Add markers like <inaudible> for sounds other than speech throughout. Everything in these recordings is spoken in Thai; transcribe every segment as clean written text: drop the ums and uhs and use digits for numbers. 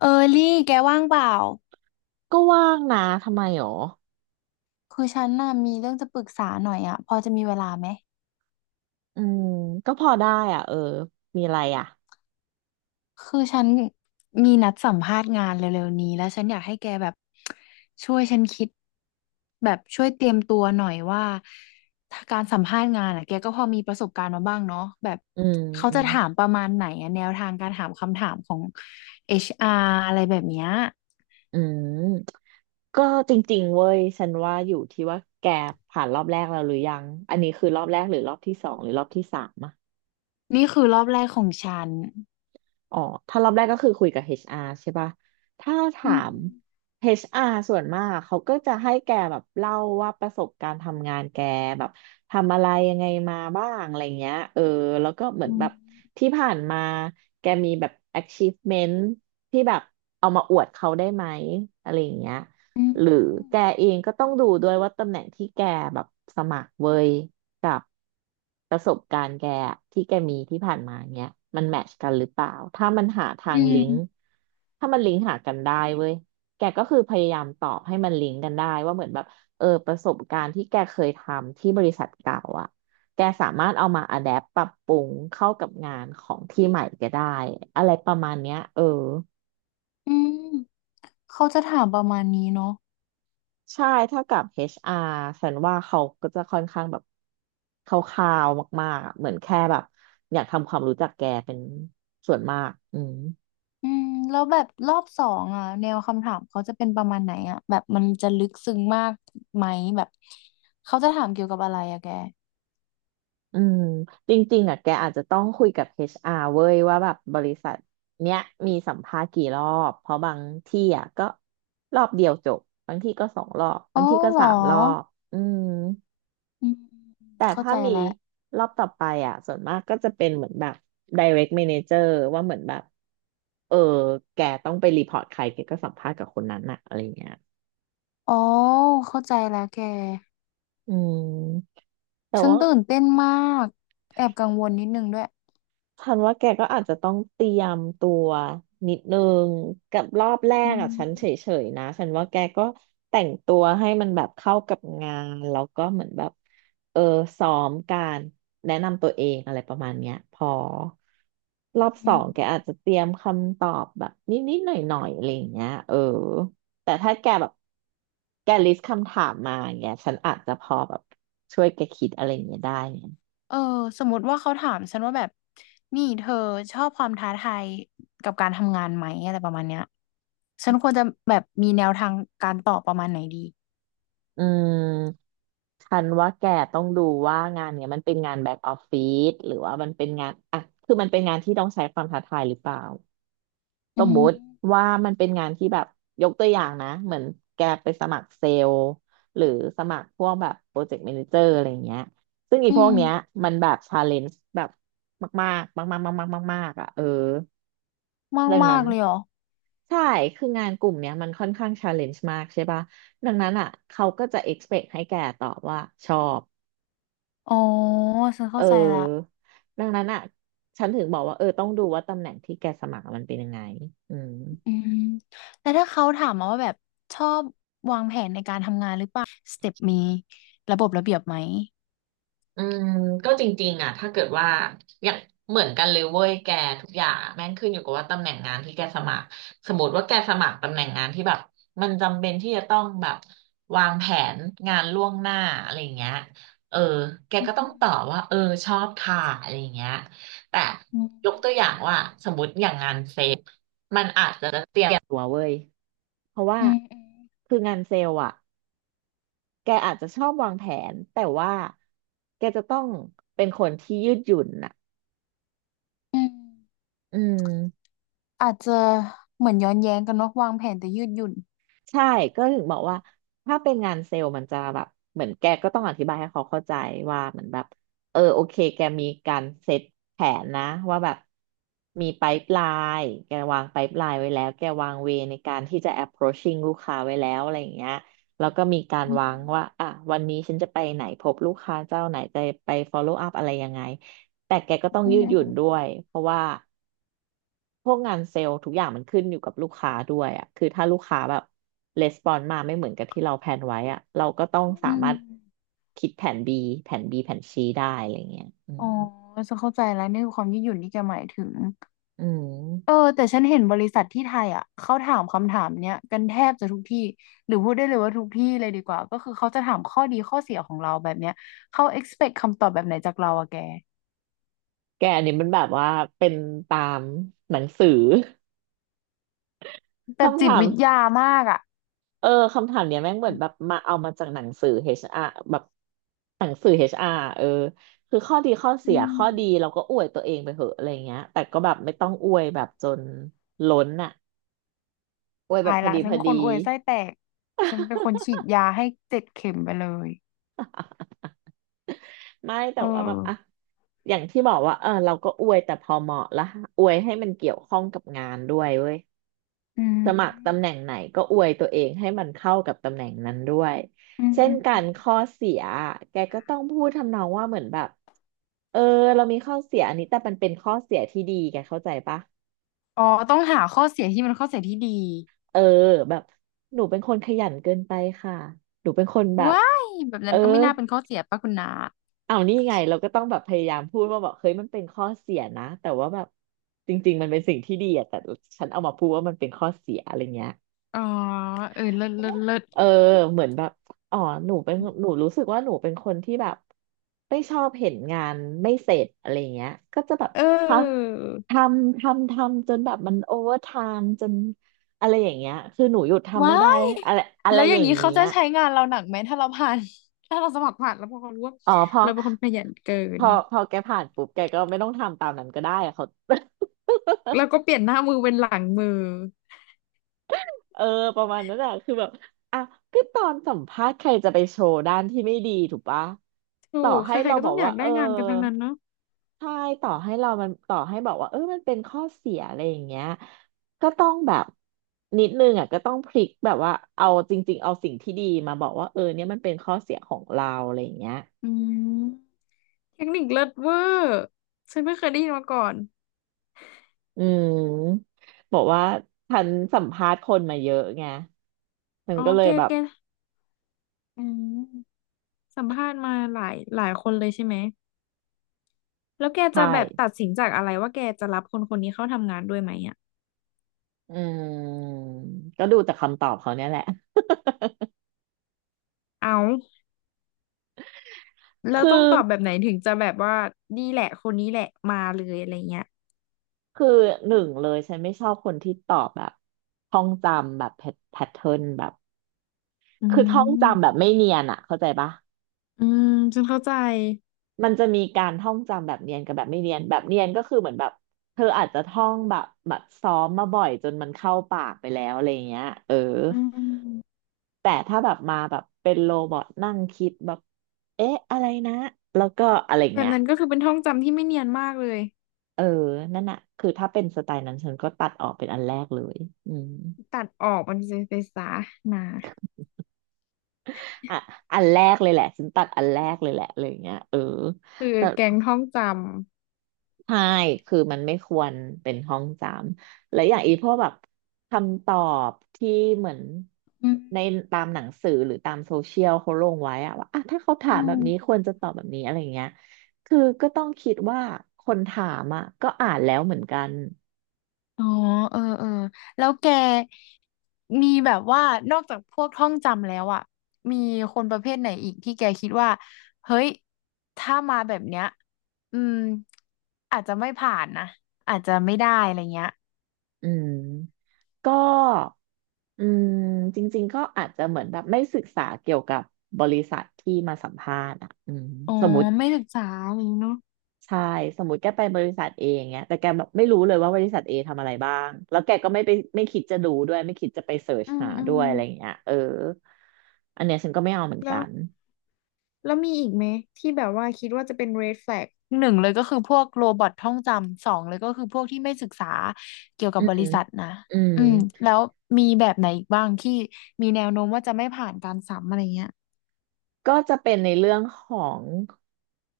เออลี่ แกว่างเปล่า ก็ว่างนะ ทำไมหรอคือฉันน่ะมีเรื่องจะปรึกษาหน่อยอ่ะพอจะมีเวลาไหม อืม ก็พอได้อ่ะ เออ มีอะไรอ่ะ คือฉันมีนัดสัมภาษณ์งานเร็วๆนี้แล้วฉันอยากให้แกแบบช่วยฉันคิดแบบช่วยเตรียมตัวหน่อยว่าถ้าการสัมภาษณ์งานอ่ะแกก็พอมีประสบการณ์มาบ้างเนาะแบบอืม เขาอืจะมถามประมาณไหนอะแนวทางการถามคำถามของ HR อชอาร์อะไรแบบเนี้ยอืมก็จริงๆเว้ย ฉันว่าอยู่ที่ว่าแกผ่านรอบแรกแล้วหรือยัง อันนี้คือรอบแรกหรือรอบที่สองหรือรอบที่สามอะ นี่คือรอบแรกของฉันอ๋อถ้ารอบแรกก็คือคุยกับ HR ใช่ป่ะ ถ้าอืถามม HR ส่วนมากเขาก็จะให้แกแบบเล่าว่าประสบการณ์ทำงานแกแบบทำอะไรยังไงมาบ้างอะไรเงี้ยเออแล้วก็เหมืออืนแบมบที่ผ่านมาแกมีแบบ achievement ที่แบบเอามาอวดเขาได้ไหมอะไรอย่างเงี้ยอืมหรือแกเองก็ต้องดูด้วยว่าตำแหน่งที่แกแบบสมัครเว้ย กับประสบการณ์แกอะที่แกมีที่ผ่านมาเนี้ยมันแมทช์กันหรือเปล่าถ้ามันหาทาอืงลิมงก์ถ้ามันลิงก์หากันได้เว้ยแกก็คือพยายามตอบให้มันลิงก์กันได้ว่าเหมือนแบบเออประสบการณ์ที่แกเคยทำที่บริษัทเก่าอ่ะแกสามารถเอามาอะแดปปรับปรุงเข้ากับงานของที่ใหม่แกได้อะไรประมาณเนี้ยเออ อืม เขาจะถามประมาณนี้เนาะใช่ถ้ากับ HR ฉันว่าเขาก็จะค่อนข้างแบบคร่าวๆมากๆอะเหมือนแค่แบบอยากทำความรู้จักแกเป็นส่วนมากอืมแล้วแบบรอบสองอ่ะแนวคำถามเขาจะเป็นประมาณไหนอ่ะแบบมันจะลึกซึ้งมากไหมแบบเขาจะถามเกี่ยวกับอะไรอะแกอืมจริงๆอ่ะแกอาจจะต้องคุยกับ HR เว้ยว่าแบบบริษัทเนี้ยมีสัมภาษณ์กี่รอบ เพราะบางที่อ่ะก็รอบเดียวจบ บางที่ก็สองรอบ อ๋บาองที่ก็เหรสาอมรอบอืม อืมแต่เข้าถ้าใจมีแล้วรอบต่อไปอ่ะส่วนมากก็จะเป็นเหมือนแบบ direct manager ว่าเหมือนแบบเออแกต้องไปรีพอร์ตใครแกก็สัมภาษณ์กับคนนั้นอ่ะอะไรเงี้ยอ๋อเข้าใจแล้วแกอืมแต่ฉันว่า ตื่นเต้นมากแอบกังวลนิดนึงด้วยฉันว่าแกก็อาจจะต้องเตรียมตัวนิดนึงกับรอบแรอืกอ่ะฉันเฉมยๆนะฉันว่าแกก็แต่งตัวให้มันแบบเข้ากับงานแล้วก็เหมือนแบบเออซ้อมการแนะนำตัวเองอะไรประมาณเนี้ยพอรอบสอือม งแกอาจจะเตรียมคำตอบแบบนิดๆหน่อยๆอะไรอย่างเงี้ยเออแต่ถ้าแกแบบแกลิสต์คำถามมาอย่างเงี้ยฉันอาจจะพอแบบช่วยแกคิดอะไรอย่างเงี้ยได้ไงเออสมมติว่าเขาถามฉันว่าแบบนี่เธอชอบความท้าทายกับการทำงานไหมอะไรประมาณเนี้ยฉันควรจะแบบมีแนวทางการตอบประมาณไหนดีอืม ฉันว่าแกต้องดูว่างานเนี้ยมันเป็นงานแบ็กออฟฟิศหรือว่ามันเป็นงานอ่ะคือมันเป็นงานที่ต้องใช้ความท้าทายหรือเปล่า สอืมมุติมว่ามันเป็นงานที่แบบยกตัวอย่างนะเหมือนแกไปสมัครเซลล์หรือสมัครพวกแบบโปรเจกต์แมเนเจอร์อะไรเงี้ยซึ่งอีอืพวกมเนี้ยมันแบบชาเลนจ์แบบมากๆมากๆมากๆมากๆมากๆอ่ะเออมากเรื่องมานั้นกเลยเหรอใช่คืองานกลุ่มเนี้ยมันค่อนข้างชาเลนจ์มากใช่ป่ะดังนั้นอ่ะเขาก็จะ expect ให้แกตอบว่าชอบอ๋อฉันเอเข้าใจละอดังนั้นอ่ะฉันถึงบอกว่าเออต้องดูว่าตำแหน่งที่แกสมัครมันเป็นยังไงอืม อืมแต่ถ้าเขาถามมาว่าแบบชอบสเต็ปมีระบบระเบียบไหมอืมก็จริงๆอ่ะถ้าเกิดว่าอย่างเหมือนกันเลยเว้ยแกทุกอย่างอะแม่งขึ้นอยู่กับว่าตำแหน่งงานที่แกสมัครสมมติว่าแกสมัครตำแหน่งงานที่แบบมันจำเป็นที่จะต้องแบบวางแผนงานล่วงหน้าอะไรอย่างเงี้ยเออแกอืก็ต้องตอบว่ามเออชอบค่ะอะไรอย่างเงี้ยแต่อืมยกตัวอย่างว่าสมมติอย่างงานเซลล์ตัวเว้ยเพราะว่าอืมอืมคืองานเซลล์อ่ะแกอาจจะชอบวางแผนแต่ว่าแกจะต้องเป็นคนที่ยืดหยุ่นน่ะ อืมอืมอาจจะเหมือนย้อนแย้งกันเนอะวางแผนแต่ยืดหยุ่น ใช่ก็ถึงบอกว่าถ้าเป็นงานเซลล์มันจะแบบเหมือนแกก็ต้องอธิบายให้เขาเข้าใจว่าเหมือนแบบเออโอเคแกมีการเซตแผนนะว่าแบบมีไ i ป e l ล n e แกวางไ i ป e l ล n e ไว้แล้วแกวางเวในการที่จะ approaching ลูกค้าไว้แล้วอะไรอย่างเงี้ยแล้วก็มีการอืมวางว่าอ่ะวันนี้ฉันจะไปไหนพบลูกค้าเจ้าไหนจะไป follow up อะไรยังไงแต่แกก็ต้องอืยืดหยุ่นด้วยมเพราะว่า พวกงานเซลล์ทุกอย่างมันขึ้นอยู่กับลูกค้าด้วยอ่ะคือถ้าลูกค้าแบบレスปอนมาไม่เหมือนกับที่เราแพลนไว้อ่ะเราก็ต้องอืมสาอืมามรถคิดแผน B แผน C ได้อะไรเงี้ยอือ๋อมจะเข้าใจแล้วนี่คือความยืดหยุ่นที่แกหมายถึงอืเออมแต่ฉันเห็นบริษัทที่ไทยอ่ะเขาถามคำถามเนี้ยกันแทบจะทุกที่หรือพูดได้เลยว่าทุกที่เลยดีกว่าก็คือเขาจะถามข้อดีข้อเสียของเราแบบเนี้ยเขา expect คำตอบแบบไหนจากเราอะแกแกอันนี้มันแบบว่าเป็นตามหนังสือ <laughs> แบบคำจิตถามวิทยามากอ่ะเออคำถามเนี้ยแม่งเหมือนแบบมาเอามาจากหนังสือเอชอาร์แบบหนังสือเอชอาร์เออคือข้อดีข้อเสีอืยข้มอดีเราก็อวยตัวเองไปเหอะอะไรเงี้ยแต่ก็แบบไม่ต้องอวยแบบจนล้นอ่ะ อวยแบตาบยพอละดีฉัพนอเป็นคนดี อวยไส้แตกฉันเป็นคนฉีดยาให้เจ็ดเข็มไปเลย <laughs> ไม่แต่เออว่าแบบอ่ะอย่างที่บอกว่าเออเราก็อวยแต่พอเหมาะละอวยให้มันเกี่ยวข้องกับงานด้วยเว้ยอืมสมัครตำแหน่งไหนก็อวยตัวเองให้มันเข้ากับตำแหน่งนั้นด้วยอืมเช่อืนมกัอืนม ข้อเสียแกก็ต้องพูดทำนองว่าเหมือนแบบเออเรามีข้อเสียอันนี้แต่มันเป็นข้อเสียที่ดีแกเข้าใจปะอ๋อต้องหาข้อเสียที่มันข้อเสียที่ดีเออแบบหนูเป็นคนขยันเกินไปค่ะหนูเป็นคนแบบว้ายแบบเอนั้อ นก็ไม่น่าเป็นข้อเสียป่ะคุณนาเอานี่ไงเราก็ต้องแบบพยายามพูดว่าแบบเฮ้ยมันเป็นข้อเสียนะแต่ว่าแบบจริงๆมันเป็นสิ่งที่ดีอะแต่ฉันเอามาพูดว่ามันเป็นข้อเสียอะไรเงี้ยอ๋อเออเลิศเลิศเลิศเออเหมือนแบบอ๋อหนูเป็นหนูรู้สึกว่าหนูเป็นคนที่แบบไม่ชอบเห็นงานไม่เสร็จอะไรเงี้ยก็จะแบบเทออำทำทำทำจนแบบมันโอเวอร์ไทม์จนอะไรอย่างเงี้ยคือหนูหยุดทำไม่ว้าได้ยอะไรอะไรแล้วออย่างย่างนี้เขาเงี้จะย ใช้งานเราหนักไหมถ้าเราผ่าน <laughs> ถ้าเราสมัครผ่านแล้วพอเขารู้ว่าอ๋อพอเราเป็นคนขยันเกิพนอพอแกผ่านปุ๊บแกก็ไม่ต้องทำตามนั้นก็ได้อะเขา แล้วก็ <laughs> เปลี่ยนหน้ามือเป็นหลังมือเออประมาณนั้นอะคือแบบอ่ะก็ตอนสัมภาษณ์ใครจะไปโชว์ด้านที่ไม่ดีถูกปะถูต่อกใคให้รเราๆก็บต้ออกงอยาว่ากเอได้องานกันทั้งนั้นเนาะใช่ต่อให้บอกว่าเออมันเป็นข้อเสียอะไรอย่างเงี้ยก็ต้องแบบนิดนึงอ่ะก็ต้องพลิกแบบว่าเอาจริงๆเอาสิ่งที่ดีมาบอกว่าเออเนี่ยมันเป็นข้อเสียของเราอะไรอย่างเงี้ย อืมเทคนิคเลิศเวอร์ฉันไม่เคยได้ยินมาก่อนอืมบอกว่าฉันสัมภาษณ์คนมาเยอะไงฉันอ๋อก็เลแกยแบบแกอืมสัมภาษณ์มาหลายหลายคนเลยใช่ไหม แล้วแกใช่จะแบบตัดสินจากอะไรว่าแกจะรับคนคนนี้เข้าทำงานด้วยไหมอ่ะอืมก็ดูจากคำตอบเขาเนี่ยแหละเอาแล้วคือต้องตอบแบบไหนถึงจะแบบว่านี่แหละคนนี้แหละมาเลยอะไรเงี้ยคือหนึ่งเลยฉันไม่ชอบคนที่ตอบแบบท่องจำแบบแพทเทิร์นแบบอืคือท่องจำแบมบไม่เนียนอะเข้าใจปะอืมฉันเข้าใจมันจะมีการท่องจำแบบเนียนกับแบบไม่เนียนแบบเนียนก็คือเหมือนแบบเธออาจจะท่องแบบซ้อมมาบ่อยจนมันเข้าปากไปแล้วอะไรเงี้ยเออ อืมแต่ถ้าแบบมาแบบเป็นโรบอทนั่งคิดแบบเอ๊ะอะไรนะแล้วก็อะไรแบบเงี้ยนั้นก็คือเป็นท่องจำที่ไม่เนียนมากเลยเออนั่นน่ะคือถ้าเป็นสไตล์นั้นฉันก็ตัดออกเป็นอันแรกเลยอืมตัดออกมันจะไปซะนะอ่ะอันแรกเลยแหละฉันตัดอันแรกเลยแหละอะไรอย่างเงี้ยเออคือแต่ แกงท่องจใช่คือมันไม่ควรเป็นห้องจำและอย่างอีพวกแบบคำตอบที่เหมือนำอืมในตามหนังสือหรือตามโซเชียลเขาลงไว้อะว่าอ่ะถ้าเขาถาอืมแบม บนี้ควรจะตอบแบบนี้อะไรเงี้ยคือก็ต้องคิดว่าคนถามอ่ะก็อ่านแล้วเหมือนกันอ๋อเออเออแล้วแกมีแบบว่านอกจากพวกท่องจำแล้วอ่ะมีคนประเภทไหนอีกที่แกคิดว่า เฮ้ย ถ้ามาแบบเนี้ยอืมอาจจะไม่ผ่านนะ อาจจะไม่ได้อะไรเงี้ยอืมก็อืมจริงๆก็อาจจะเหมือนแบบไม่ศึกษาเกี่ยวกับบริษัทที่มาสัมภาษณ์อ่ะอืมอ๋อสมมติ ไม่ศึกษาอะไรอย่างงี้เนาะใช่สมมติแกไปบริษัทเองเงี้ยแต่แกแบบไม่รู้เลยว่าบริษัทเอทำอะไรบ้างแล้วแกก็ไม่ไปไม่คิดจะดูด้วยไม่คิดจะไปเสิร์ชอืมหาอืด้วมยอะไรอย่างเงี้ยเอออันเนี้ยฉันก็ไม่เอาเหมือนแล้กัว นแล้วมีอีกไหมที่แบบว่าคิดว่าจะเป็น red flag หนึ่งเลยก็คือพวกโรบอทท่องจำ สองเลยก็คือพวกที่ไม่ศึกษาเกี่ยวกัอืบบมริษัทนะ อืม อืมแล้วมีแบบไหนอีกบ้างที่มีแนวโน้มว่าจะไม่ผ่านการสัมอะไรเงี้ยก็จะเป็นในเรื่องของ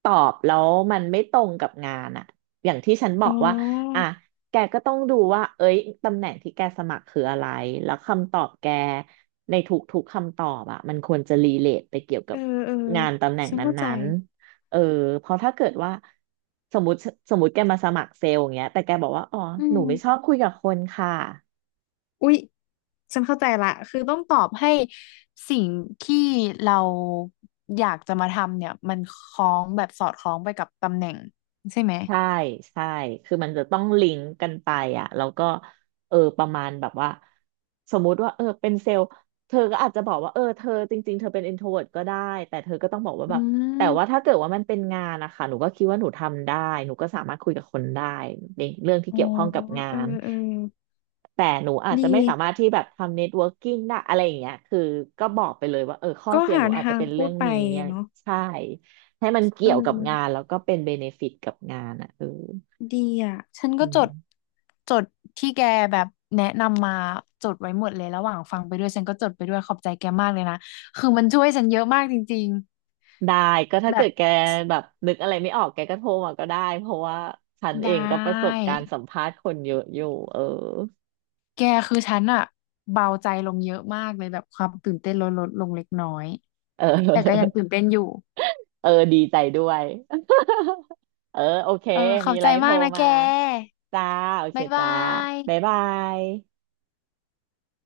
ตอบแล้วมันไม่ตรงกับงานอะอย่างที่ฉันบอ๋อกว่าอ่ะอ แกก็ต้องดูว่าเอ้ยตำแหน่งที่แกสมัครคืออะไรแล้วคำตอบแกในทุกๆคำตอบอะมันควรจะรีเลทไปเกี่ยวเอกับอ เอองานตำแหน่งฉันนเข้าใจ ั้นๆเออเพราะถ้าเกิดว่าสมมติสมมติแกมาสมัครเซลล์อย่างเงี้ยแต่แกบอกว่าอ๋ออืหนูมไม่ชอบคุยกับคนค่ะ อุ๊ยฉันเข้าใจละ คือต้องตอบให้สิ่งที่เราอยากจะมาทำเนี่ยมันคล้องแบบสอดคล้องไปกับตำแหน่งใช่ไหมใช่ใช่คือมันจะต้องลิงก์กันไปอ่ะแล้วก็เออประมาณแบบว่าสมมุติว่าเออเป็นเซลล์เธอก็อาจจะบอกว่าเออเธอจริงๆเธอเป็น introvert ก็ได้แต่เธอก็ต้องบอกว่าอืแบบแต่ว่าม ถ้าเกิดว่ามันเป็นงานนะคะหนูก็คิดว่าหนูทำได้หนูก็สามารถคุยกับคนได้ในเรื่องที่อ๋อ เกี่ยวข้องกับงาเออนเออแต่หนูอาจดี จะไม่สามารถที่แบบทำเน็ตเวิร์กิ่งได้อะไรอย่างเงี้ยคือก็บอกไปเลยว่าเออข้อก็เสียหหานูอาจจะทางเป็นพูเรื่อดงไปนี้อะไรเนาะใช่ ให้มันเอเกี่ยวกับงานอแล้วก็เป็นเบเนฟิตกับงานอ่ะเออดีอ่ะฉันก็อืจมดจดที่แกแบบแนะนำมาจดไว้หมดเลยระหว่างฟังไปด้วย ฉันก็จดไปด้วยขอบใจแกมากเลยนะคือมันช่วยฉันเยอะมากจริงได้ก็ๆ ถ้าแบเกิบดแกแบบนึกอะไรไม่ออกแกก็โทรมาก็ได้เพราะว่าฉันเอไดงก็ประส้ บการณ์สัมภาษณ์คนเยอะอยู่เออแกคือฉันอะเบาใจลงเยอะมากเลยแบบความตื่นเต้นลดลดลงเล็กน้อย เอแต่ก็ยังอตื่นเต้นอยู่เออดีใจด้วย <laughs> เออโอเคเออขอมีบอะใจไรโทรมากนะแกมาจ้าโอเคบ๊ายบาจ้าบ๊ายยบาย